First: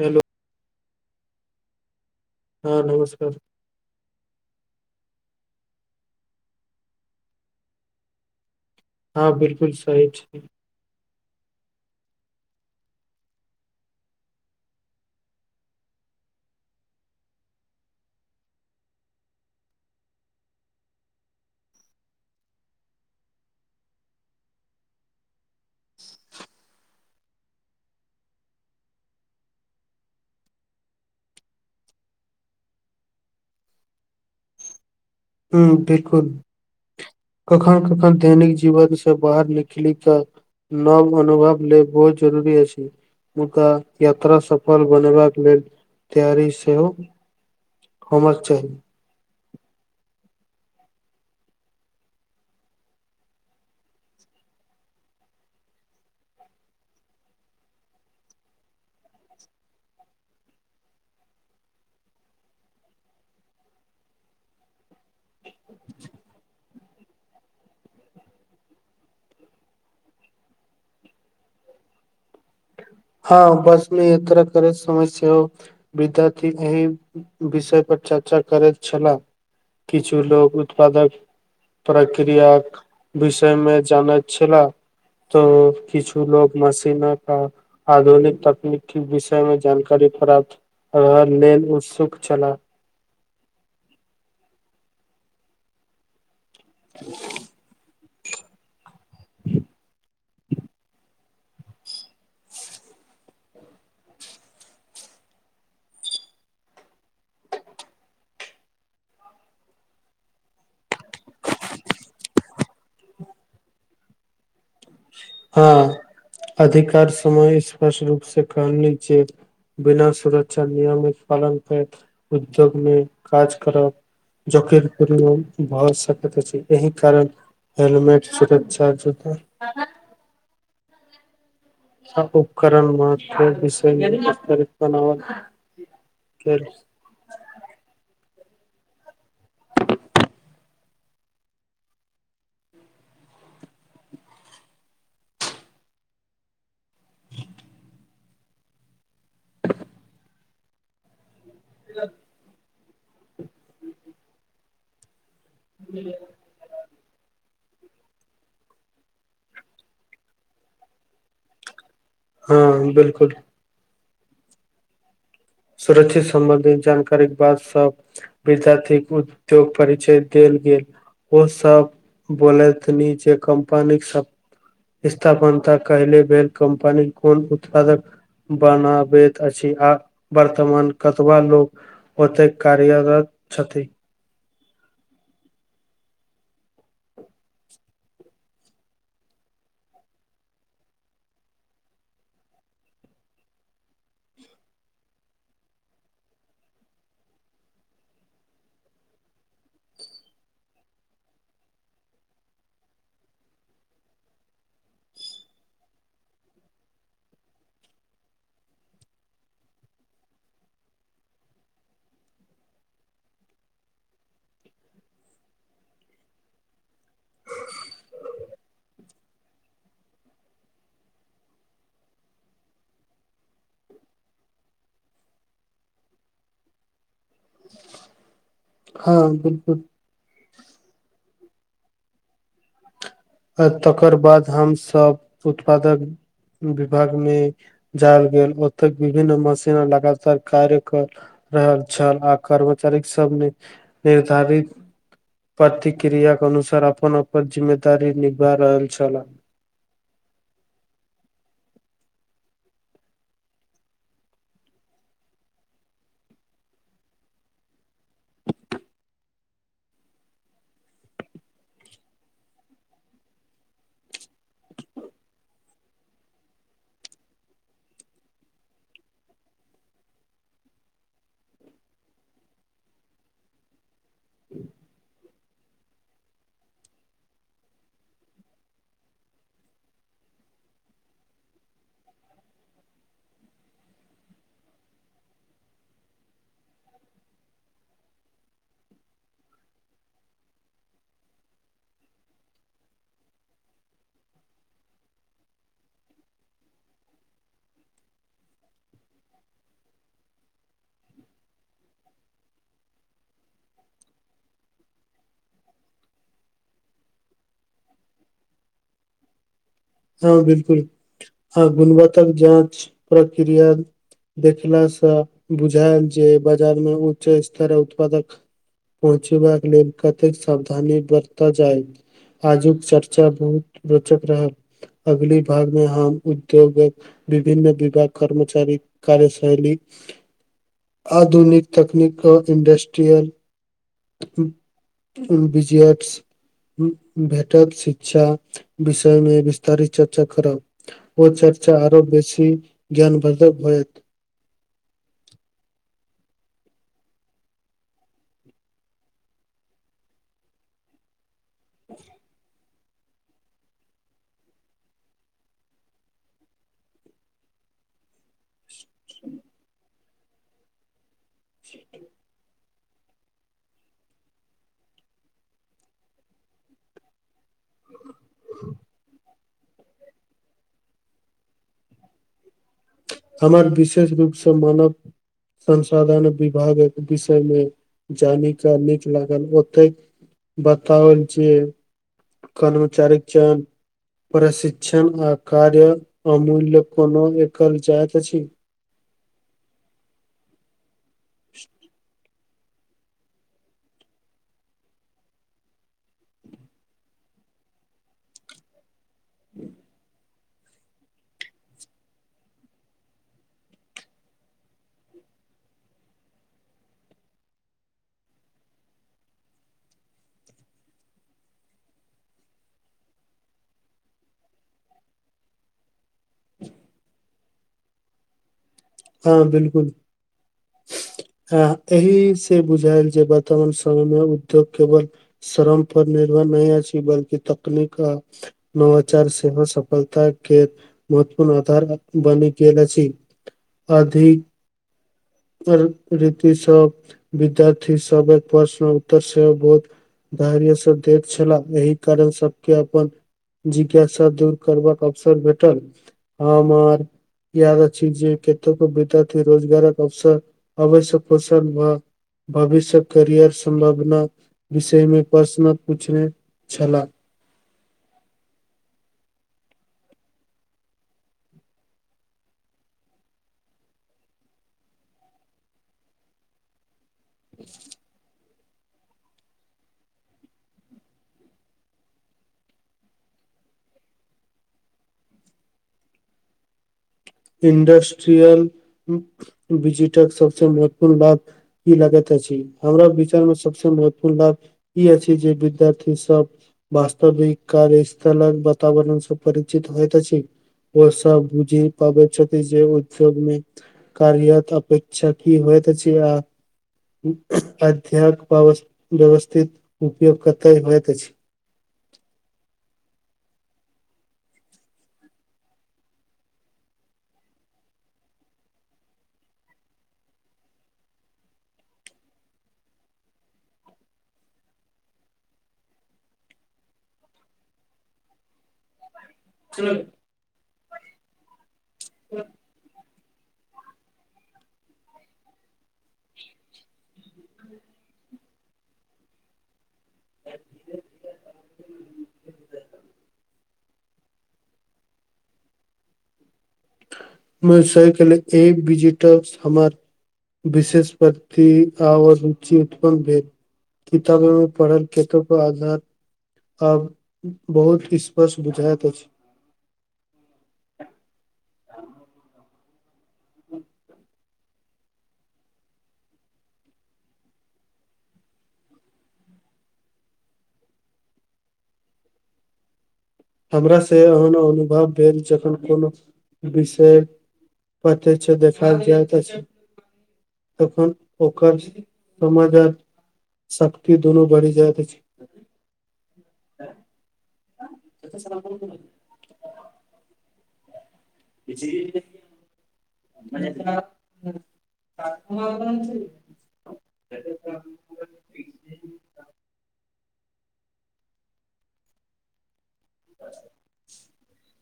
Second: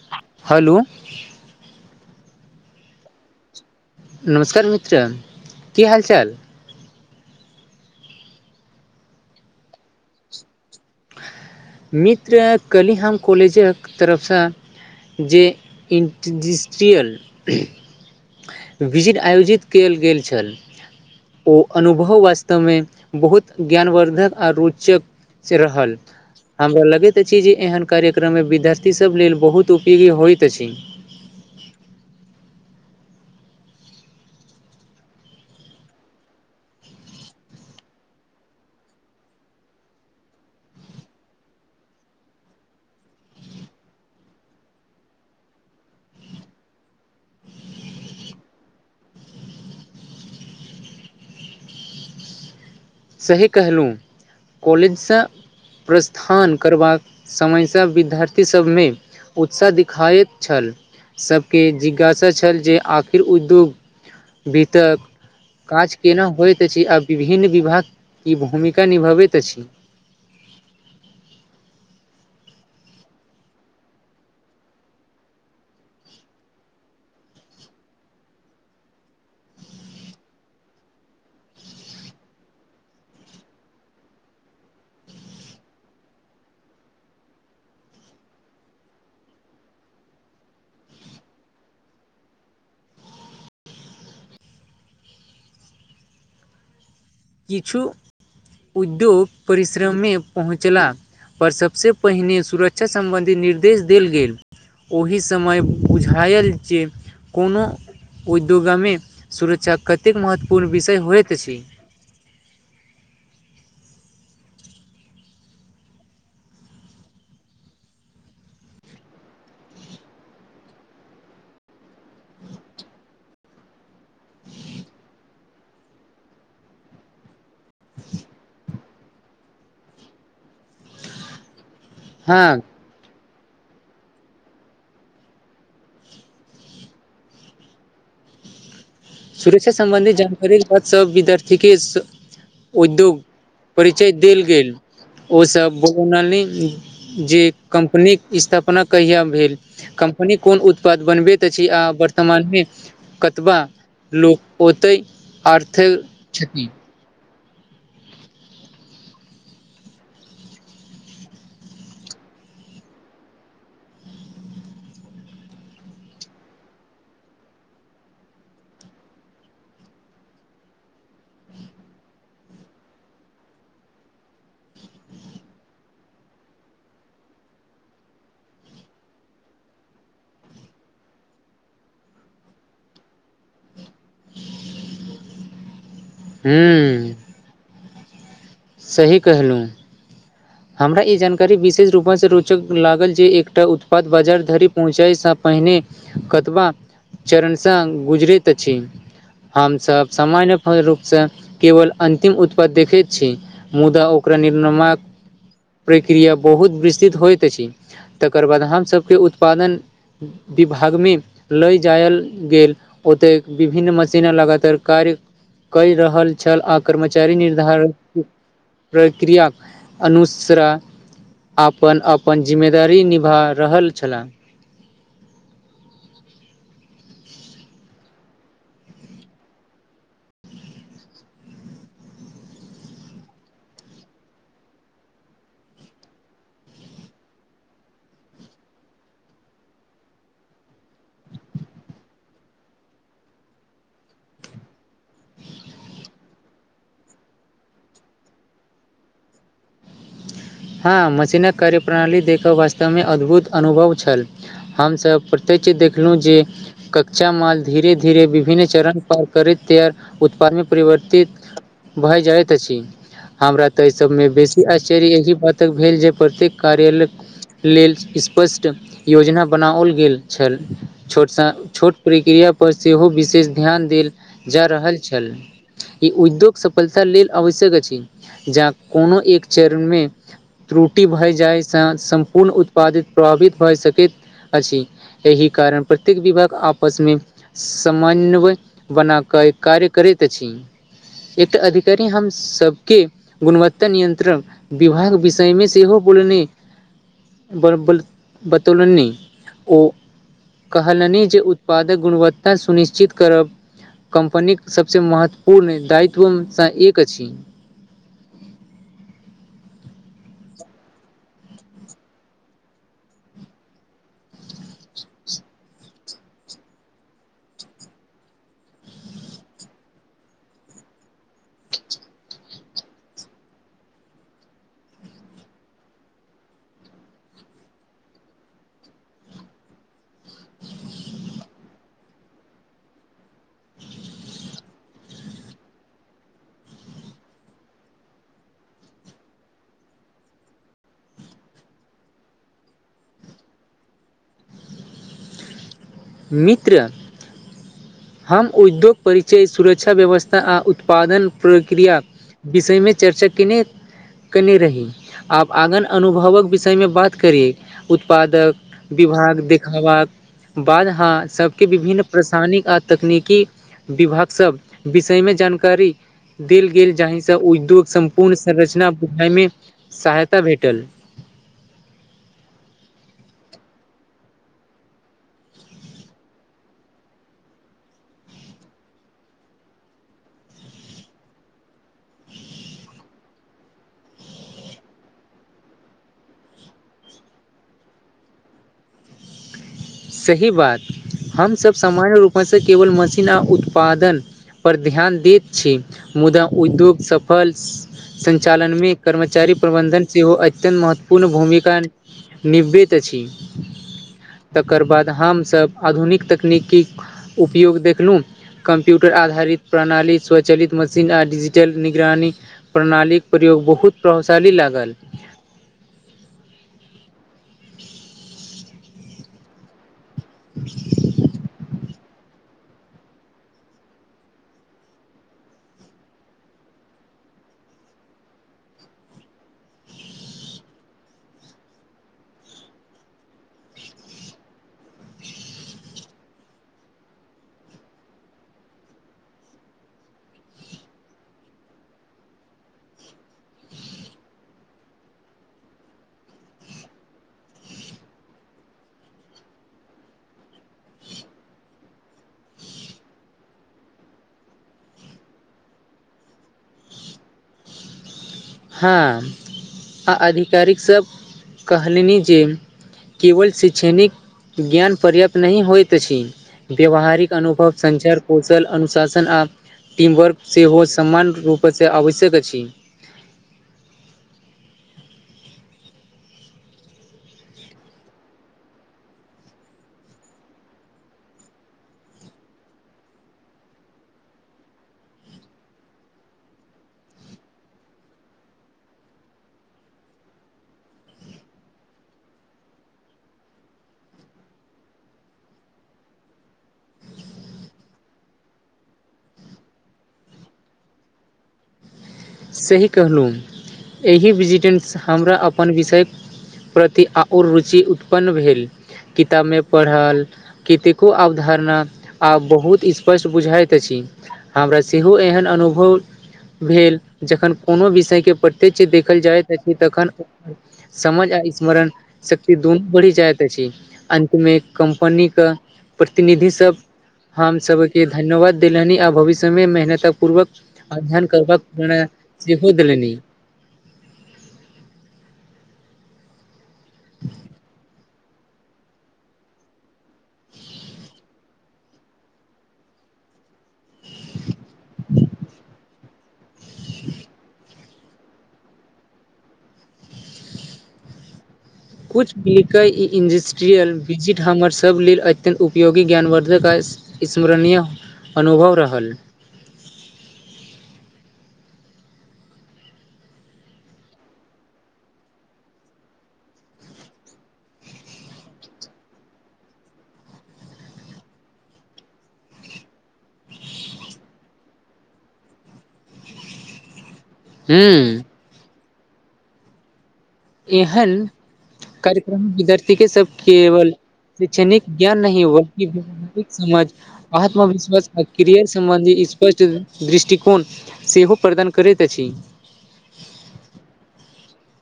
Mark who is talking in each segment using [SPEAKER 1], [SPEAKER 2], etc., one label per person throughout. [SPEAKER 1] Hello
[SPEAKER 2] hello
[SPEAKER 1] हँ नमस्कार
[SPEAKER 2] नमस्कार मित्र की हाल चाल
[SPEAKER 1] हँ बिलकुल सही छै
[SPEAKER 2] मित्र कलीहम कॉलेजक तरफसँ जे इन्टजस्ट्रियल विजिट आयोजित कयल गेल छल ओ अनुभव वास्तव मे बहुत ज्ञानवर्द्धक आ रोचक क रहल हमरा लगैत अछि जे एहन कार्यक्रम मे विद्यार्थी सब लेल बहुत उपयोगी होयइत अछि
[SPEAKER 1] हँ बिलकुल कखन कखन दैनिक जीवनसँ बाहर निकली तऽ नव अनुभव ले बहुत जरूरी अछि [unintelligible] यात्रा सफल बनेबाका लेल तैयारी सेहो होमक चाही
[SPEAKER 2] सही कहलहुँ कॉलेजस प्रस्थान करबाक समयसँ विद्यार्थीसभमे उत्साह दिखाइत छल सबके जिज्ञासा छल जे आखिर उद्योग बितक काज केना होइत अछि आ विभिन्न विभाग कि भूमिका निभबैत अछि
[SPEAKER 1] हँ बसमे इ तरह करै [unintelligible] समस्य हो विद्यार्थी एहि विषय पर चर्चा करैत छलाह किछु लोग उत्पादक प्रक्रियाक विषय मे जानैत छला तो किछु लोग मशीनक आधुनिक तकनीक के विषय में जानकारी प्राप्त रह लेन उत्सुक छलला त [inaudible]
[SPEAKER 2] किछु उद्योग परिश्रममे पहुँचला पर सबसे पहिने सुरक्षा सम्बन्धी निर्देश देल गेल ओहि समय बुझायल जे कोनो उद्योगामि सुरक्षाक कतेक महत्वपूर्ण विषय होइत अछि
[SPEAKER 1] हँ अधिकार समय स्पष्ट रूप से कह ली जे बिना सुरक्षा नियम पालन कर उद्योगमे काज करब जोकर पूर्ण भय सकत अछि एहि कारण हेलमेट सुरक्छा जत आ
[SPEAKER 2] हाँ,
[SPEAKER 1] उपकरण म विषय्तित बना ख
[SPEAKER 2] सुरक्षा सम्बन्धी जानकारी ल सब विद्यार्थीे के उद्योग परिचय देल गेल ओसभ [unintelligible] जे कंपनीक स्थापना कहिया भेल कंपनी कोन उत्पाद बनबैत छै आ वर्तमान मे कतबा लोक ओतै आर्थ छती
[SPEAKER 1] हँ बिलकुल सुरक्षित सम्बन्धित जानकारी के बाद सब विद्यार्थी क उद्योग परिचय देल गेल, ओ सब बोले थनी जे कम्पनी सब स्थापनता कले भेल कम्पनीक कोन उत्पादक बनाबैत अछि आ वर्तमान कतबा लोग ओते कार्यरत छथि
[SPEAKER 2] हू सही कहलो हमरा ई जानकारी विशेष रूपससँ रोचक लागल जे एकटा उत्पाद बाजार धरि पहुँचैसँ पहिने। कतबा चरणसँ गुजरैत अछि हमसब सामान्य रूपसँ केवल अन्तिम उत्पाद देखैत छी मुदा ओकरा निर्णमयक प्रक्रिया बहुत विस्तृत होइत अछि तकर बाद हम सभ के उत्पादन विभागमे लए जायल गेल ओतय विभिन्न मशीने लगातार कार्य केय रहल छल आ कर्मचारी निर्धारित प्रक्रिया अनुस्रा अपन अपन जिम्मेदारी निभा रहल छलाह
[SPEAKER 1] हँ बिलकुल तकर बाद हमसभ उत्पादक विभाग मे जायल गेल ओते विभिन्न मशीन लगातार कार्य कर रहल छल आ कर्मचारी सबमे निर्धारित ' प्रतिक्रिय के अनुसार अपन अपन जिम्मेदारी निभा रहल छलाह
[SPEAKER 2] हँ मशीनक कार्यप्रणाली देखऽ वास्तवमे अद्भुत अनुभव छल हमसब प्रत्येक्षित देखलहुँ जे, कच्चा माल धीरे धीरे विभिन्न चरण पर करैत तैयर उत्पादमे परिवर्तित, भाए जाइत अछि हमरा ते एहि सब मे बेसी आश्चर्य एहि तक भेल जे प्रत्येक कार्यालयक लेल स्पष्ट योजना बनाओल गेल छल ' छोट सा छोट प्रक्रिया पर सेहो विशेष ध्यान देल जा रहल छल ई उद्योग सफलता लेल आवश्यक अछि जा कोनो एक चरण मे त्रुटि भए जायसँ सम्पूर्ण उत्पादित प्रभावित भए सकैत अछि एहि कारण प्रत्येक विभाग आपसमे समन्वय बना कऽ कार्य करैत अछि एकटा अधिकारी हम सबके गुणवत्ता नियंत्रण। विवाहक विषयमे सेहो बोलननी बतौ लनि नहि ओ [unintelligible] कहलनि जे उत्पादक गुणवत्ता सुनिश्चित करब। कम्पनीक सभसँ महत्वपूर्ण दायित्वसँ एक अछि
[SPEAKER 1] हँ बिलकुल ह गुणवताक जाँच प्रक्रिया देखलासँ बुझायल जे बाजारमे उच्च स्तर उत्पादक पहुँचेबाक लेल कतेक सावधानी बरत आजु चर्चा बहुत रोचक रहल अगली भागमे हम उद्योगक विभिन्न विभाग कर्मचारी कार्यशैली आधुनिक तकनीकके इंडस्ट्रियल बीजी एक्स भेटत शिक्षा विषय मे चर्चा करा देलकब ओ चर्चा आरो बेसी ज्ञान बाधक होएत
[SPEAKER 2] मित्र हम उद्योग परिचय सुरक्षा व्यवस्था आ उत्पादन प्रक्रिया विषयमे चर्चा केने कने रही आब आङ्गन अनुभवक विषयमे बात करी उत्पादक विभाग देखबाक बाद हां सबके विभिन्न रासायनिक आ तकनीकी विभाग सब विषय मे जानकारी देल गेल जाहिसँ उद्योग सम्पूर्ण संरचना बुझाइ मे सहायता भेटल
[SPEAKER 1] हमर विशेष रूपसँ मानव संसाधन विभागक विषय मे जानिका नीक लागल ओतै बताउल जे कर्मचारीक चयन प्रशिक्षण आ कार्य अमूल्य कोनो एकल जेत अछि
[SPEAKER 2] सही बात हमसभ सामाय रूपे सँ केवल मशीन आ उत्पादन पर ध्यान दीत छी मुदा उद्योग सफल संचालनमे कर्मचारी प्रबंधन सेहो अत्यन्त महत्वपूर्ण भूमिका निवृत अछि तकर बाद हमसभ आधुनिक तकनीकीक उपयोग देखलहुँ कम्प्यूटर आधारित प्रणाली स्वचलित मशीन आ डिजिटल निगरानी प्रणालीक प्रयोग बहुत प्रभावशाली लागल [unintelligible]
[SPEAKER 1] हँ बिलकुल हँ एहि से बुझायल जे वर्तमान समय मे उद्योग केवल शरम पर निर्भर नहि अछि बल्कि तकनीक नवाचार सेहो सफलता के महत्वपूर्ण आधार बनि गेल अछि अधिक री [unintelligible] तिसभ विद्यार्थी सब प्रश्न उत्तर सेव बोध धैर्यसँ दैत छलाह एहि कारण सबके अपन जिज्ञासा दूर करबाक अवसर भेटल हमर याद अछी जे विद्यार्थी रोजगारक अवसर अवश्य प्रोसन व भविष्य करियर संभगना विषय मे प्रश्न पूछने छलाह
[SPEAKER 2] हँ आ आधिकारिकसभ कहलनि जे केवल शैक्षणिक ज्ञान पर्याप्त नहि होइत अछि व्यवहारिक अनुभव संचार कोष सल अनुशासन आ टीमवर्क सेहो सामान्य रूपसँ आवश्यक अछि
[SPEAKER 1] इंडस्ट्रियल बिजीटक सबसे महत्वपूर्ण लाभ ई लागैत अति हमरा विचार में सबस महत्वपूर्ण लाभ ई अछि जे विद्यार्थी सब वास्तविक कार्य स्थलक वातावरणसँ परिचित होइत अछि वै ऽ स बुझी पाबैत छथि जे उद्योग मे कार्या अपेक्षा की होइत अछि आ अध्यक व्यवस्थित उपयोग कतय होइत अछि
[SPEAKER 2] सही कहलहुँ एहि विजिटेन्स हमरा अपन विषय प्रति आओर रुचि उत्पन्न भेल किताब मे पढ़ल केतेको अवधारणा आब बहुत स्पष्ट बुझाइत अछि हाबरा सेहो एहन अनुभव भेल जखन कोनो विषय के प्रत्यक्ष देखल जाइत अछि तखन समझ आ स्मरण शक्ति दुनू बढ़ी जाइत अछि अन्तमे कम्पनी क प्रतिनिधि सब हम सब के धन्यवाद देलनि आ भविष्य मे मेहनत पूर्वक अध्ययन करबक प्रनय सेहो देलनि
[SPEAKER 1] [unintelligible] विशेष पर आ [unintelligible] रुचि उत्पन्न भेल किताब में पढ़ल खेत आधार आब बहुत स्पर्श बुझाइत अछि
[SPEAKER 2] कु मिलि [unintelligible] कय ई इंडस्ट्रियल विजिट हमरसभ लेल अत्यन्त उपयोगी ज्ञानवर्द्धक अछि स्मरणीय अनुभव रहल
[SPEAKER 1] हमरा से एहन अनुभव भेल जखन कोनो विषय पते छै देखायल जा तऽ तखन ओकर समाजात शक्ति दुनू बढ़ि जायइत छै
[SPEAKER 2] हू
[SPEAKER 1] [unintelligible]
[SPEAKER 2] एहन कार्यक्रम विद्यार्थी के सब केवल शैक्षणिक ज्ञान नहि बलि विक समझ आत्मविश्वास आ क्रियर सम्बन्धी स्पष्ट दृष्टिकोण सेहो प्रदान करैत अछि
[SPEAKER 1] [unintelligible]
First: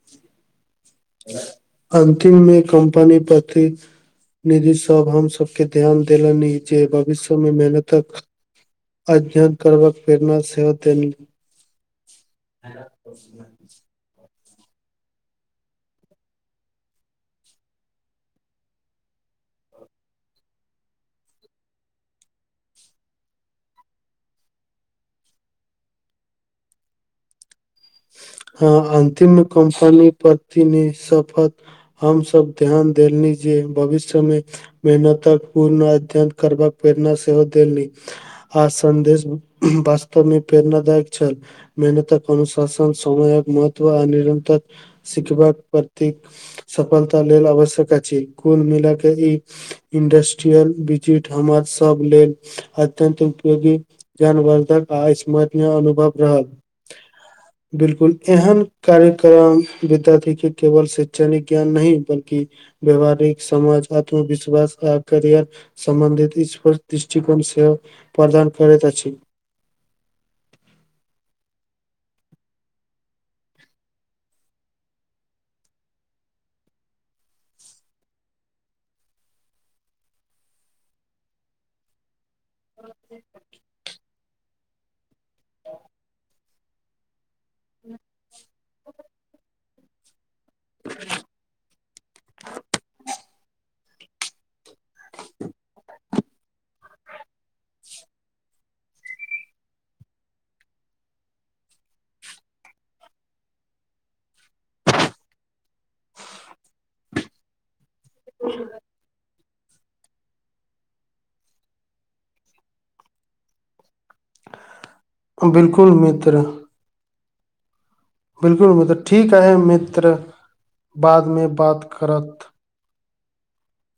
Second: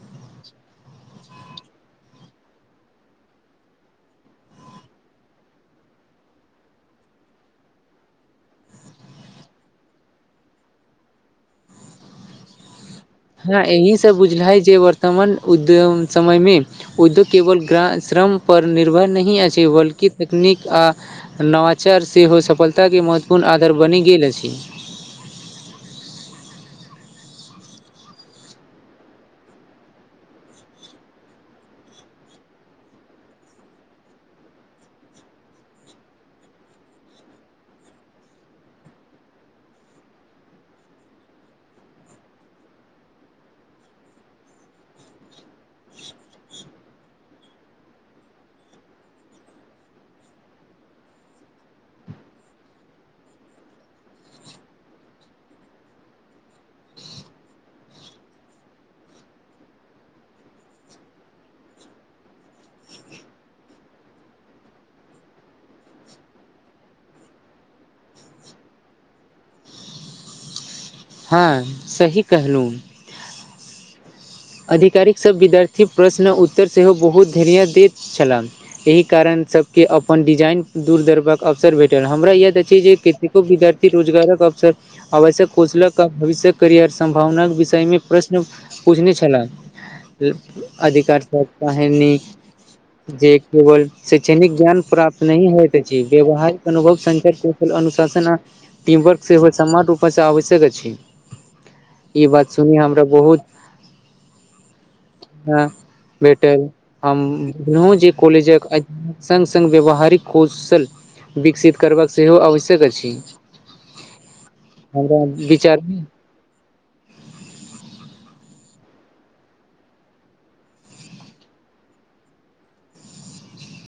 [SPEAKER 2] [unintelligible]
[SPEAKER 1] अन्तिममे कम्पनी प्रति निधि सब हम सभके ध्यान देलनि ई जे भविष्य मे मेहनतक अध्ययन करबाक प्रेरणा सेहोत
[SPEAKER 2] हँ यही सब बुझले जे वर्तमान उद्योम समय मे उद्योग केवल श्रम पर निर्भर नहि अछि बल्कि तकनीक आ नवाचार सेहो सफलताके महत्वपूर्ण आधार बनि गेल अछि
[SPEAKER 1] हँ अन्तिम कम्पनी परति न शपथ हमसभ ध्यान देली जे भविष्य मे मेहनतक पूर्ण अध्ययन करबाक प्रेरणा सेहो देल नी आ सन्देश वास्तव मे प्रेरणादायक छल मेहनतक अनुसार शन समयक महत्व आ निरन्तर शिखबाक प्रति सफलता लल आवश्यक अछि कुल मििल क ई इंडस्ट्रियल बिजिट हमर सब लेल अत्यन्त उपयोगी जनवर्धक आ्मरय अनुभव रहल बिलकुल एहन कार्यक्रम विद्यार्थी के केवल शै्षणिक ज्ञान नहि बल्कि व्यवहारिक समाज आत्मविश्वास आ करियर सम्बन्धित स्पष्ट दृष्टिकोन से प्रदान करैत अछि
[SPEAKER 2] हँ सही कहलहुँ आधिकारिकसभ विद्यार्थी प्रश्न उत्तर सेहो बहुत धर्य दैत छलाह एहि कारण सब के अपन डिजाइन दूर दड़ब अवसर भेटल हमरा य छै जे केतेको विद्यारथी रोजगारक अवसर आवश्यक कौशल क भविष्य करियर सं्भावना विषय मे प्रश्न पूछने छ ख अधिकार स काही जे केवल शैक्षणिक ज्ञान प्राप्त नहि होइत अछि व्यावहारिक अनुभव सं कुशल अनुशासन आ टीम वर्क सेहो समान रूप से आवश्यक अछि ई बात सुन हमरा बहुत ह भेटल हम बुझलहुँ जे कॉलेजक सङ्ग सङ्ग व्यावहारिक कौशल विकसित करबाक सेहो आवश्यक अछि हमरा विचारमे
[SPEAKER 1] कितर बिलकुल म्र ठीक है मित्र बादमे बात करत